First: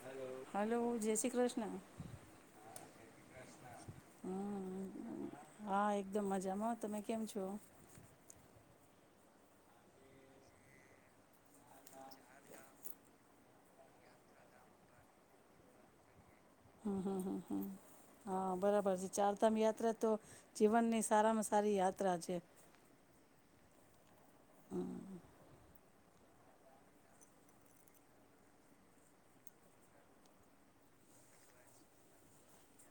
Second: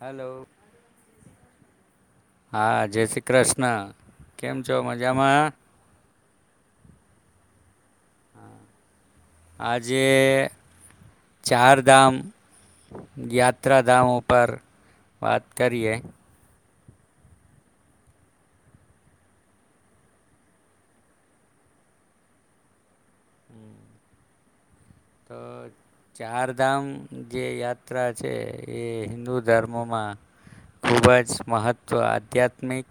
Hello hello જય શ્રી કૃષ્ણ હા જય શ્રી કૃષ્ણ કેમ છો મજામાં. હમ હા એકદમ મજામાં તમે કેમ છો? આજે ચારધામ યાત્રાધામ ઉપર વાત કરીએ. હમ હમ હમ હમ હા બરાબર છે ચારધામ યાત્રા તો જીવનની સારામાં સારી યાત્રા છે. હમ. તો ચારધામ જે યાત્રા છે એ હિન્દુ ધર્મમાં ખુબ જ મહત્વ આધ્યાત્મિક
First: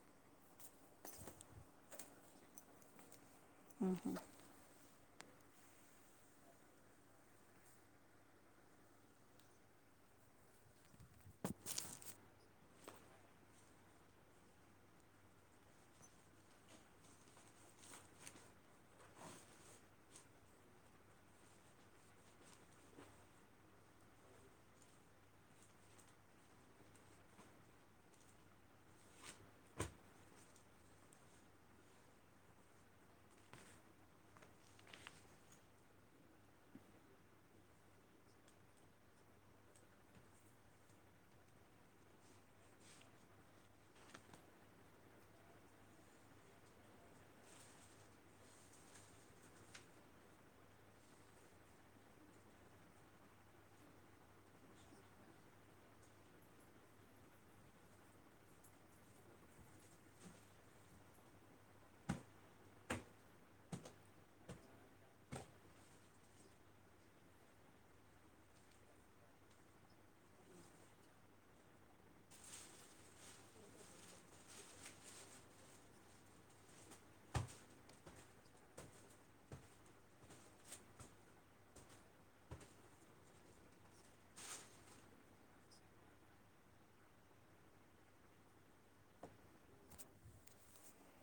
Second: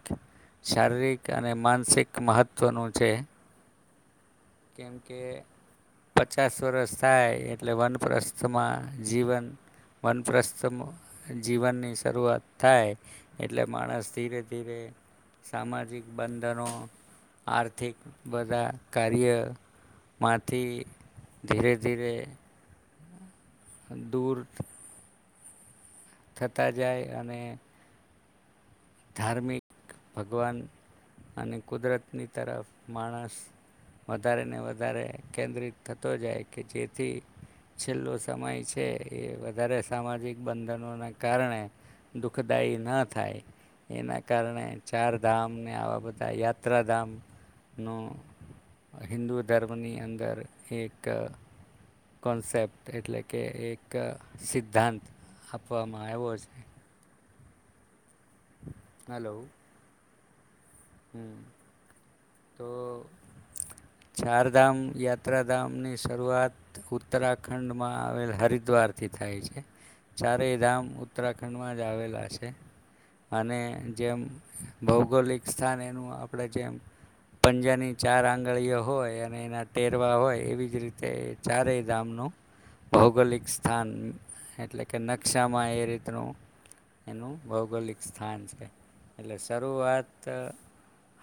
શારીરિક અને માનસિક મહત્વનું છે. હમ હમ. કેમકે પચાસ વરષ થાય એટલે વનપ્રસ્થમાં જીવન વનપ્રસ્થ જીવનની શરૂઆત થાય એટલે માણસ ધીરે ધીરે સામાજિક બંધનો આર્થિક બધા કાર્ય માથી ધીરે ધીરે દૂર થતા જાય અને ધાર્મિક ભગવાન અને કુદરતની તરફ માણસ વધારે ને વધારે કેન્દ્રિત થતો જાય કે જેથી છેલ્લો સમય છે એ વધારે સામાજિક બંધનોના કારણે દુઃખદાયી ન થાય. એના કારણે ચારધામને આવા બધા યાત્રાધામનું હિન્દુ ધર્મની અંદર એક કોન્સેપ્ટ એટલે કે એક સિદ્ધાંત આપવામાં આવ્યો છે. હલો. હ તો ચારધામ યાત્રાધામ ની શરૂઆત ઉત્તરાખંડમાં આવેલ હરિદ્વારથી થાય છે ચારેય ધામ ઉત્તરાખંડમાં જ આવેલા છે અને જેમ ભૌગોલિક સ્થાન એનું આપણે જેમ પંજાની ચાર આંગળીઓ હોય અને એના ટેરવા હોય એવી જ રીતે એ ચારેય ધામનું ભૌગોલિક સ્થાન એટલે કે નકશામાં એ રીતનું એનું ભૌગોલિક સ્થાન છે એટલે શરૂઆત તો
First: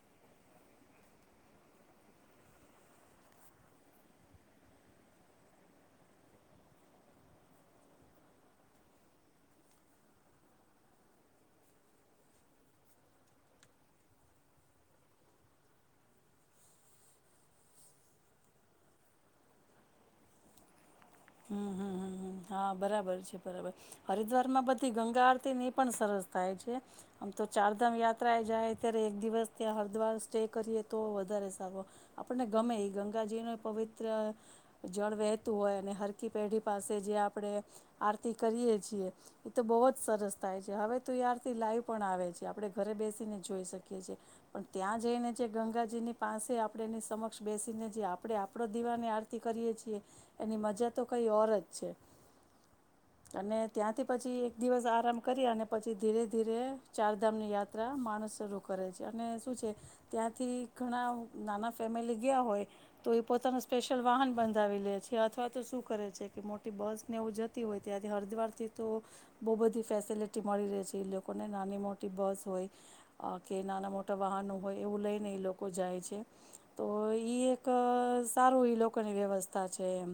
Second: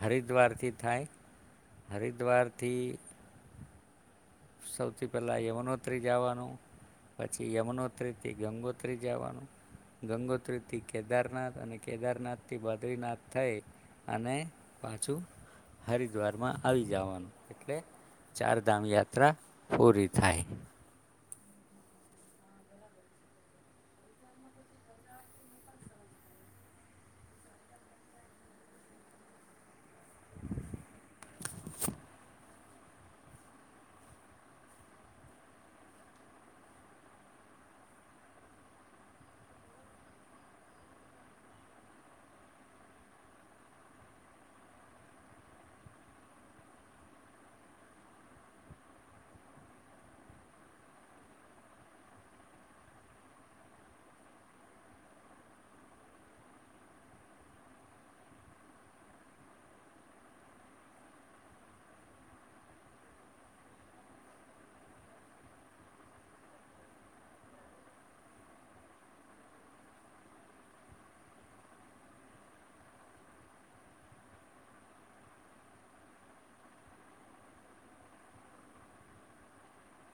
હરિદ્વારથી થાય હરિદ્વારથી સૌથી પહેલા યમનોત્રી જવાનું પછી યમનોત્રી થી ગંગોત્રી જવાનું ગંગોત્રીથી કેદારનાથ અને કેદારનાથ થી બદ્રીનાથ થઈ અને પાછું હરિદ્વારમાં આવી જવાનું એટલે ચારધામ યાત્રા યાત્રા પૂરી થાય. હમ હા બરાબર છે બરાબર હરિદ્વાર માં બધી ગંગા આરતી ની પણ સરસ થાય છે આમ તો ચારધામ યાત્રા એ જાય ત્યારે એક દિવસ ત્યાં હરિદ્વાર સ્ટે કરીએ તો વધારે સારો આપણને ગમે એ ગંગાજી ન પવિત્ર જળ વહેતું હોય અને આખી પેઢી પાસે જયાં આપણે આરતી કરીએ છીએ એ તો બહુ જ સરસ થાય છે. હવે તો એ આરતી લાઈવ પણ આવે છે, આપણે ઘરે બેસીને જોઈ શકીએ છે, પણ ત્યાં જઈને જે ગંગાજીની પાસે આપણે એની સમક્ષ બેસીને જે આપણે આપણો દીવાની આરતી કરીએ છીએ એની મજાજ તો કઈ ઓર જ છે. અને ત્યાંથી પછી એક દિવસ આરામ કરી અને પછી ધીરે ધીરે ચારધામની યાત્રા માણસ શરૂ કરે છે અને શું છે ત્યાંથી ઘણા નાના ફેમિલી ગયા હોય તો એ પોતાનું સ્પેશિયલ વાહન બંધાવી લે છે, અથવા તો શું કરે છે કે મોટી બસને એવું જતી હોય ત્યાંથી હરિદ્વારથી તો બહુ બધી ફેસિલિટી મળી રહે છે, એ લોકોને નાની મોટી બસ હોય, કે નાના મોટા વાહનો હોય એવું લઈને એ લોકો જાય છે તો એક સારું લોકોની વ્યવસ્થા છે એમ.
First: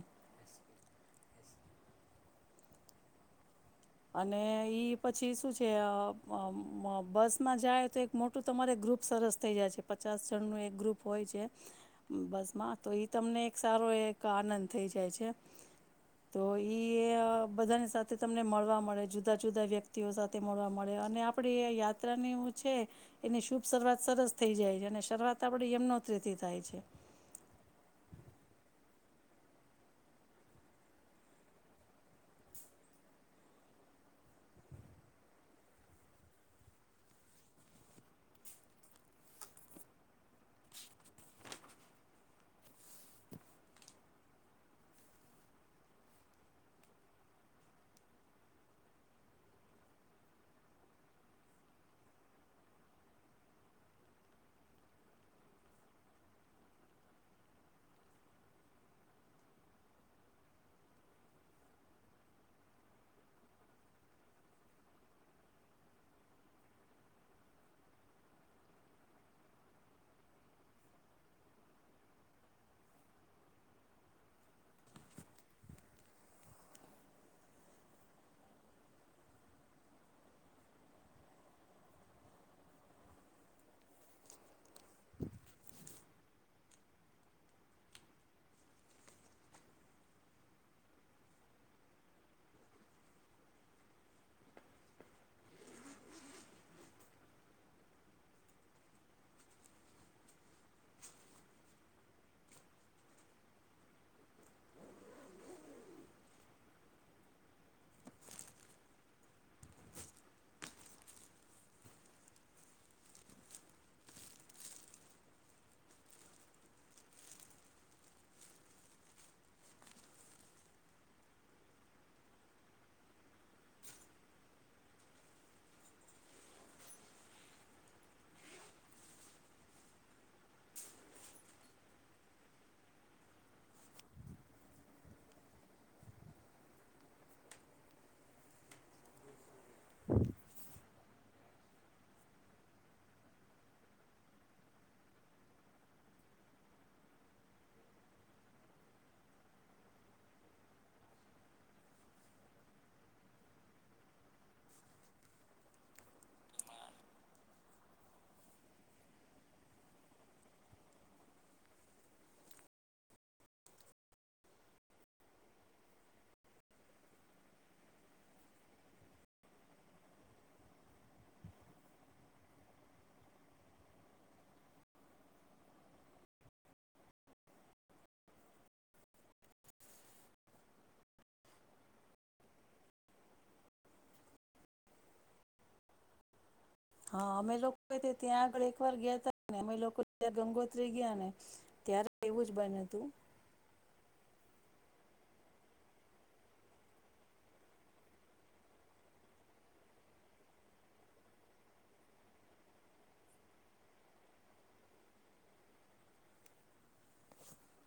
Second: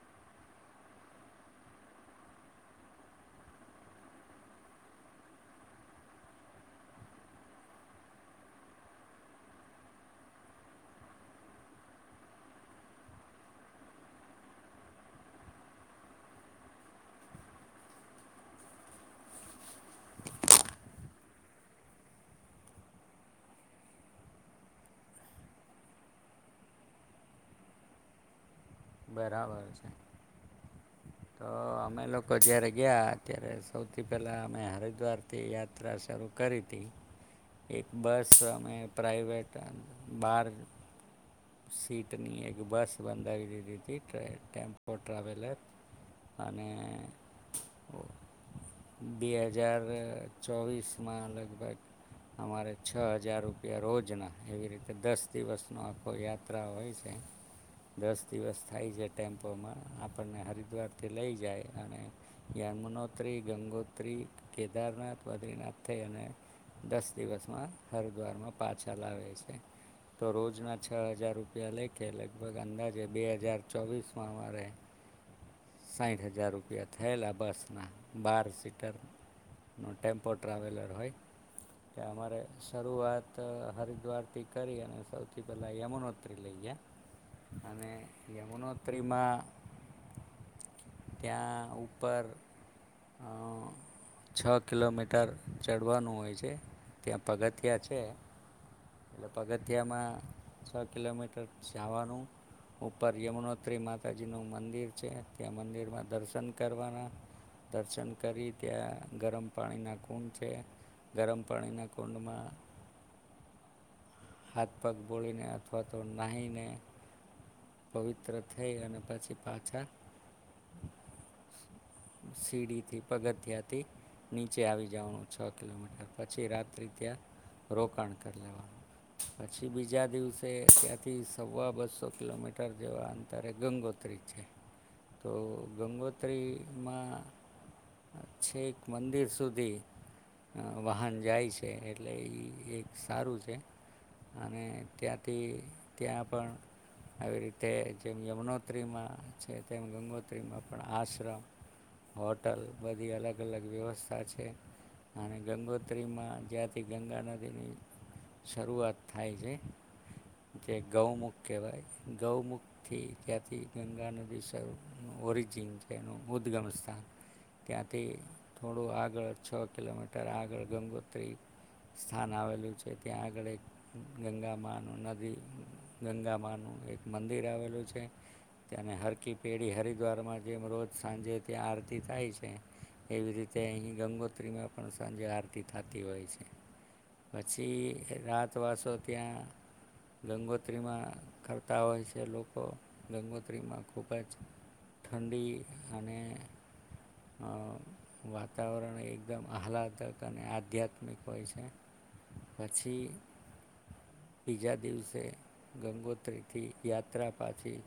અને ઈ પછી શું છે અહ બસમાં જાય તો એક મોટું તમારે ગ્રુપ સરસ થઈ જાય છે પચાસ જણનું એક ગ્રુપ હોય છે બસમાં, તો ઈ તમને એક સારો એક આનંદ થઈ જાય છે. તો ઇએ બધાની સાથે તમને મળવા મળે જુદા જુદા વ્યક્તિઓ સાથે મળવા મળે અને આપડી એ યાત્રાને એવું છે એની શુભ શરૂવાત સરસ થઈ જાય છે અને શરૂઆત આપણી એમનોતરીથી થાય છે. બરાબર છે, તો અમે લોકો જયારે ગયા ત્યારે સૌથી પેલા અમે હરિદ્વાર થી યાત્રા શરૂ કરી તી. એક બસ અમે પ્રાઈવેટ બાર સીટની એક બસ બંધાવી દીધી. [unintelligible] એક ટેમ્પો ટ્રાવેલર અને બે હજાર ચોવીસમાં લગભગ અમારે છ હજાર રૂપિયા રોજના એવી રીતે દસ દિવસનો આખો યાત્રા હોય છે. દસ દિવસ થાય છે. ટેમ્પોમાં આપણને હરિદ્વારથી લઈ જાય અને યમનોત્રી. ગંગોત્રી. કેદારનાથ. બદ્રીનાથ થઈ અને દસ દિવસમાં હરિદ્વારમાં પાછા લાવે છે, તો રોજના છ હજાર રૂપિયા લેખે લગભગ અંદાજે બે હજાર ચોવીસમાં અમારે સાઈઠ હજાર રૂપિયા થયેલા બસના બાર સીટરનો ટેમ્પો ટ્રાવેલર હોય કે અમારે શરૂઆત હરિદ્વારથી કરી અને સૌથી પહેલા યમુનોતરી લઈએ અને યમુનોત્રીમાં ત્યાં ઉપર છ કિલોમીટર ચડવાનું હોય છે, ત્યાં પગથિયા છે, એટલે પગથિયામાં છ કિલોમીટર જાવાનું ઉપર યમુનોત્રી માતાજીનું મંદિર છે ત્યાં મંદિરમાં દર્શન કરવાના, દર્શન કરી ત્યાં ગરમ પાણીની કુંડ છે ગરમ પાણીની કુંડમાં હાથ પગ બોળીને અથવા તો નાહીને પવિત્ર થઈ અને પછી પાછા સીડીથી પગથિયાથી નીચે આવી જવાનું છ કિલોમીટર, પછી રાત્રિ ત્યાં રોકાણ કરી લેવાનું. પછી બીજા દિવસે ત્યાંથી સવા બસો કિલોમીટર ર જેવા અંતરે ગંગોત્રી છે, તો ગંગોત્રીમાં છેક મંદિર સુધી [unintelligible] વાહન જાય છે એટલે એ એક સારું છે અને ત્યાંથી ત્યાં પણ આવી રીતે જેમ યમુનોત્રીમાં છે તેમ ગંગોત્રીમાં પણ આશ્રમ, હોટલ બધી અલગ-અલગ વ્યવસ્થા છે, અને ગંગોત્રીમાં જ્યાંથી ગંગા નદીની શરૂઆત થાય છે તે ગૌમુખ કહેવાય. ગૌમુખથી ત્યાંથી ગંગા નદી શરૂનું ઓરિજિન છે એનું ઉદ્ગમ સ્થાન, ત્યાંથી થોડું આગળ છ કિલોમીટર આગળ ગંગોત્રી સ્થાન આવેલું છે, ત્યાં આગળ એક ગંગામાંનું નદી ગંગામાંનું એક મંદિર આવેલું છે તને હરકી પેઢી હરિદ્વારમાં જેમ રોજ સાંજે ત્યાં આરતી થાય છે, એવી રીતે અહીં ગંગોત્રીમાં પણ સાંજે આરતી થતી હોય છે. હા અમે લોકો પછી બી ત્યાં આગળ એક રાતવાસો વાર ગયા ત્યાં [unintelligible] અમે લોકો ત્યાં ગંગોત્રી ગયા ને તા હોય છે ત્યારે એવું જ લોકો બન્યું હતું ગંગોત્રીમાં ખૂબ જ ઠંડી અને વાતાવરણ એકદમ આહલાદક અને આધ્યાત્મિક હોય છે પછી બીજા દિવસે ગંગોત્રી થી યાત્રા પાછી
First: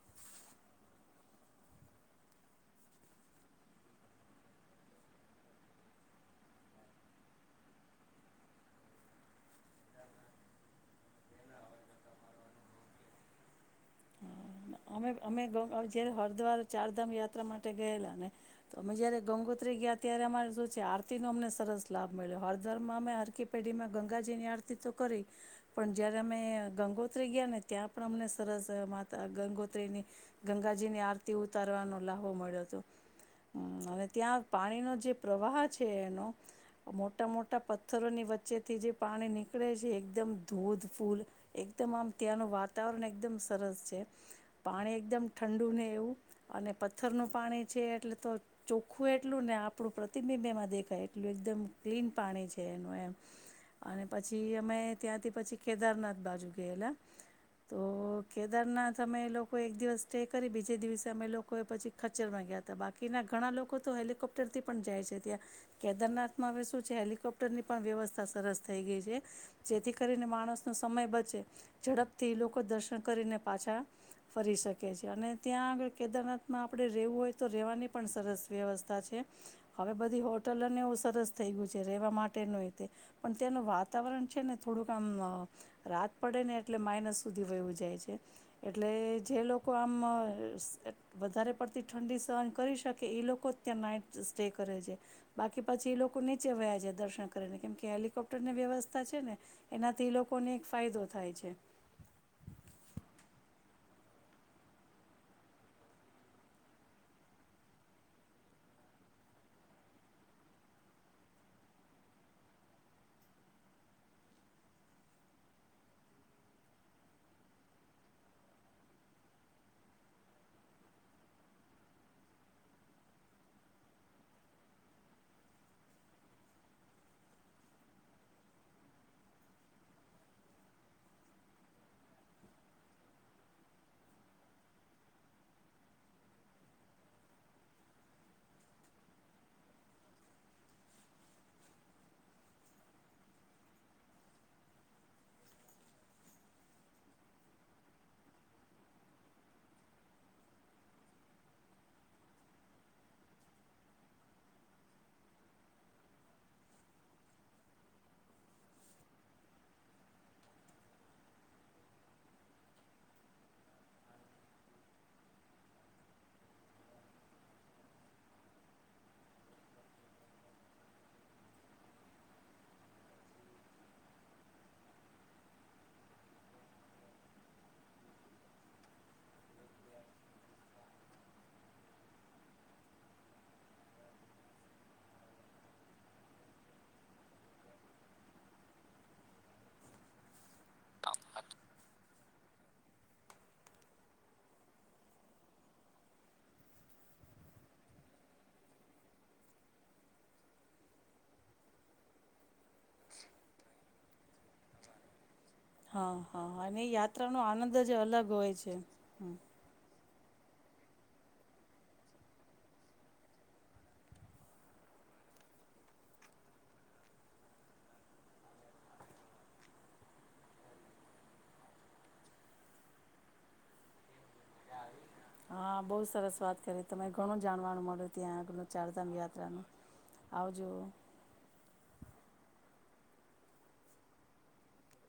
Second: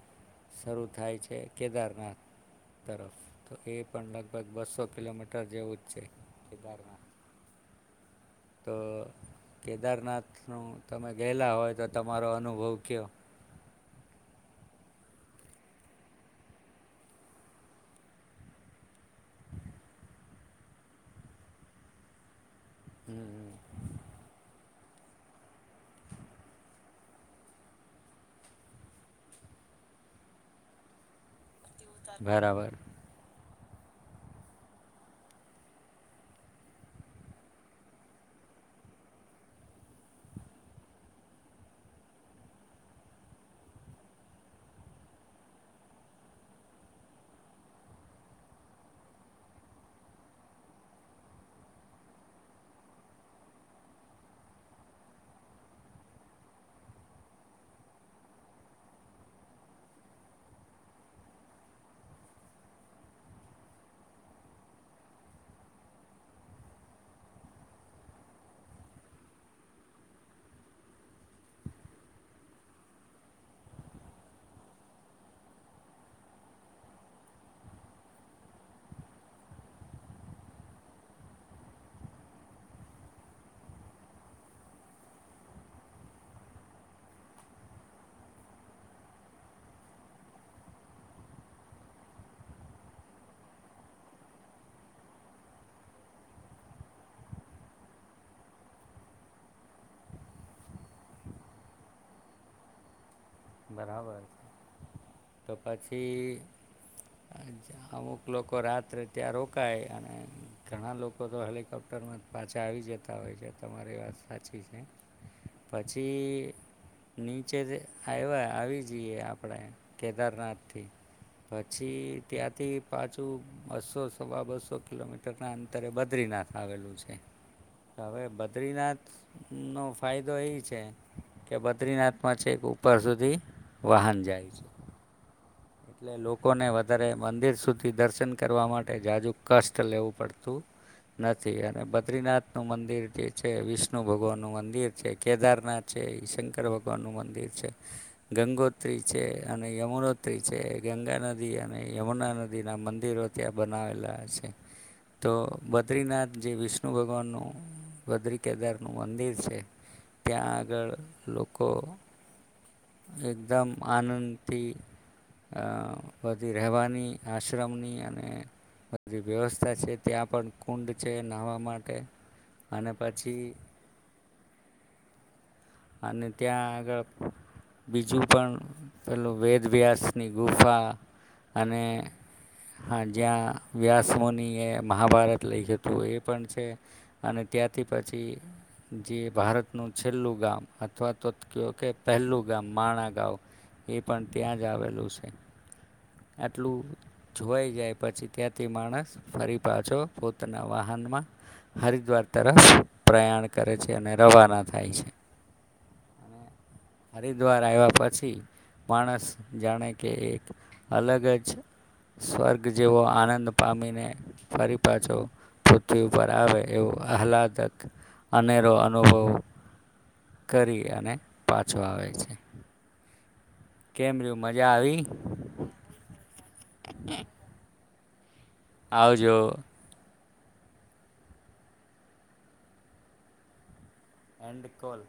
શરૂ થાય છે કેદારનાથ તરફ તો એ પણ લગભગ બસો કિલોમીટર જેવું જ છે કેદારનાથ તો કેદારનાથનું તમે ગયેલા હોય તો તમારો અનુભવ કયો. અમે અમે જયારે હરિદ્વાર ચારધામ યાત્રા માટે ગયેલા ને તો, અમે જયારે ગંગોત્રી ગયા ત્યારે અમારે શું છે આરતી નો અમને સરસ લાભ મળ્યો. ધર માં આરકે પેઢી માં ગંગાજીની આ તો કરી, પણ જયારે અમે ગંગોત્રી ગયા ને ત્યાં પણ અમને સરસ માતા ગંગોત્રી ની ગંગાજીની આરતી ઉત ઉતારવાનો લાહો મળ્યો બરાબર હતો. અને ત્યાં પાણીનો જે પ્રવાહ છે એનો, મોટા મોટા પથ્થરોની વચ્ચેથી જે પાણી નીકળે છે એકદમ ધોધફૂલ એકદમ આમ ત્યાંનું વાતાવરણ એકદમ સરસ છે. પાણી એકદમ ઠંડુ ને એવું, અને પથ્થરનું પાણી છે એટલે તો ચોખ્ખું એટલું ને આપણું પ્રતિબિંબ એમાં દેખાય એટલું એકદમ ક્લીન પાણી છે એનું એમ, અને પછી અમે ત્યાંથી પછી કેદારનાથ બાજુ ગયેલા, તો કેદારનાથ અમે એ લોકો લોકો એક દિવસ સ્ટે કરી બીજે દિવસે અમે લોકોએ પછી ખચરમાં ગયા હતા બાકીના ઘણા લોકો તો હેલિકોપ્ટરથી પણ જાય છે ત્યાં, કેદારનાથમાં હવે શું છે હેલિકોપ્ટરની પણ વ્યવસ્થા સરસ થઈ ગઈ છે, જેથી કરીને માણસનો સમય બચે ઝડપથી લોકો દર્શન કરીને પાછા ફરી શકે છે અને ત્યાં આગળ કેદારનાથમાં આપણે રહેવું હોય તો રહેવાની પણ સરસ વ્યવસ્થા છે, હવે બધી હોટલ અને એવું સરસ થઈ ગયું છે રહેવા માટેનું એ તે, પણ ત્યાંનું વાતાવરણ છે ને થોડુંક આમ, રાત પડે ને એટલે માઇનસ સુધી વવું જાય છે એટલે જે લોકો આમ વધારે પડતી ઠંડી સહન કરી શકે એ લોકો જ ત્યાં નાઈટ સ્ટે કરે છે, બાકી પછી એ લોકો નીચે વ્યા છે દર્શન કરીને કેમકે હેલિકોપ્ટરની વ્યવસ્થા છે ને, એનાથી એ લોકોને એક ફાયદો થાય છે. બરાબર છે, તો પછી અમુક લોકો રાત્રે ત્યાં રોકાય અને ઘણા લોકો તો હેલિકોપ્ટરમાં પાછા આવી જતા હોય છે તમારી વાત સાચી છે, પછી નીચે. આવ્યા આવી જઈએ આપણે કેદારનાથથી, પછી ત્યાંથી પાછું બસો સવા બસો કિલોમીટરના અંતરે બદ્રીનાથ આવેલું છે, હવે બદ્રીનાથનો ફાયદો એ છે, કે બદ્રીનાથમાં છે એક ઉપર સુધી વાહન જાય છે. એટલે લોકોને વધારે મંદિર સુધી દર્શન કરવા માટે જાજુ કષ્ટ લેવું પડતું, નથી અને બદ્રીનાથ નું મંદિર જે છે, વિષ્ણુ ભગવાન નું મંદિર છે, કેદારનાથ છે, શંકર ભગવાન નું મંદિર છે, ગંગોત્રી છે અને યમુનોત્રી છે. જે ગંગા નદી અને યમુના નદીનાં મંદિરો ત્યાં બનાવેલા છે, તો બદ્રીનાથ જે વિષ્ણુ ભગવાનનું બદ્રી કેદારનું મંદિર છે, ત્યાં આગળ લોકો. એકદમ આનંદથી, આ બી રહેવાની આશ્રમની અને બધી વ્યવસ્થા છે ત્યાં પણ કુંડ છે નહવા માટે, અને પછી અને ત્યાં આગળ બીજું પણ પેલું વેદ વ્યાસની ગુફા, અને હા જ્યાં વ્યાસ મુનિએ મહાભારત લઈ હતું એ પણ છે, અને ત્યાંથી પછી જે ભારતનું છેલ્લું ગામ અથવા તો કહો કે પહેલું ગામ માણા ગાવ એ પણ ત્યાં જ આવેલું છે. આટલું જોવાઈ જાય પછી ત્યાંથી માણસ ફરી પાછો પોતાના વાહનમાં હરિદ્વાર તરફ પ્રયાણ કરે છે અને રવાના થાય છે. હા, હા અને યાત્રાનો હરિદ્વાર આનંદ જ આવ્યા અલગ પછી હોય છે. માણસ હમ્મ. જાણે કે એક અલગ જ સ્વર્ગ જેવો આનંદ પામીને ફરી પાછો પૃથ્વી ઉપર આવે એવો આહલાદક અનેરો અનુભવ. કરી અને પાછો આવે છે. કેમ રર્યું મજા આવી? હા બઉુ સરસ વાત કરી તરે ઘણું જાણવાનું મળ્યું. ત્યાં. ચારધામ આવજો યાત્રાનું. આવજો. End call.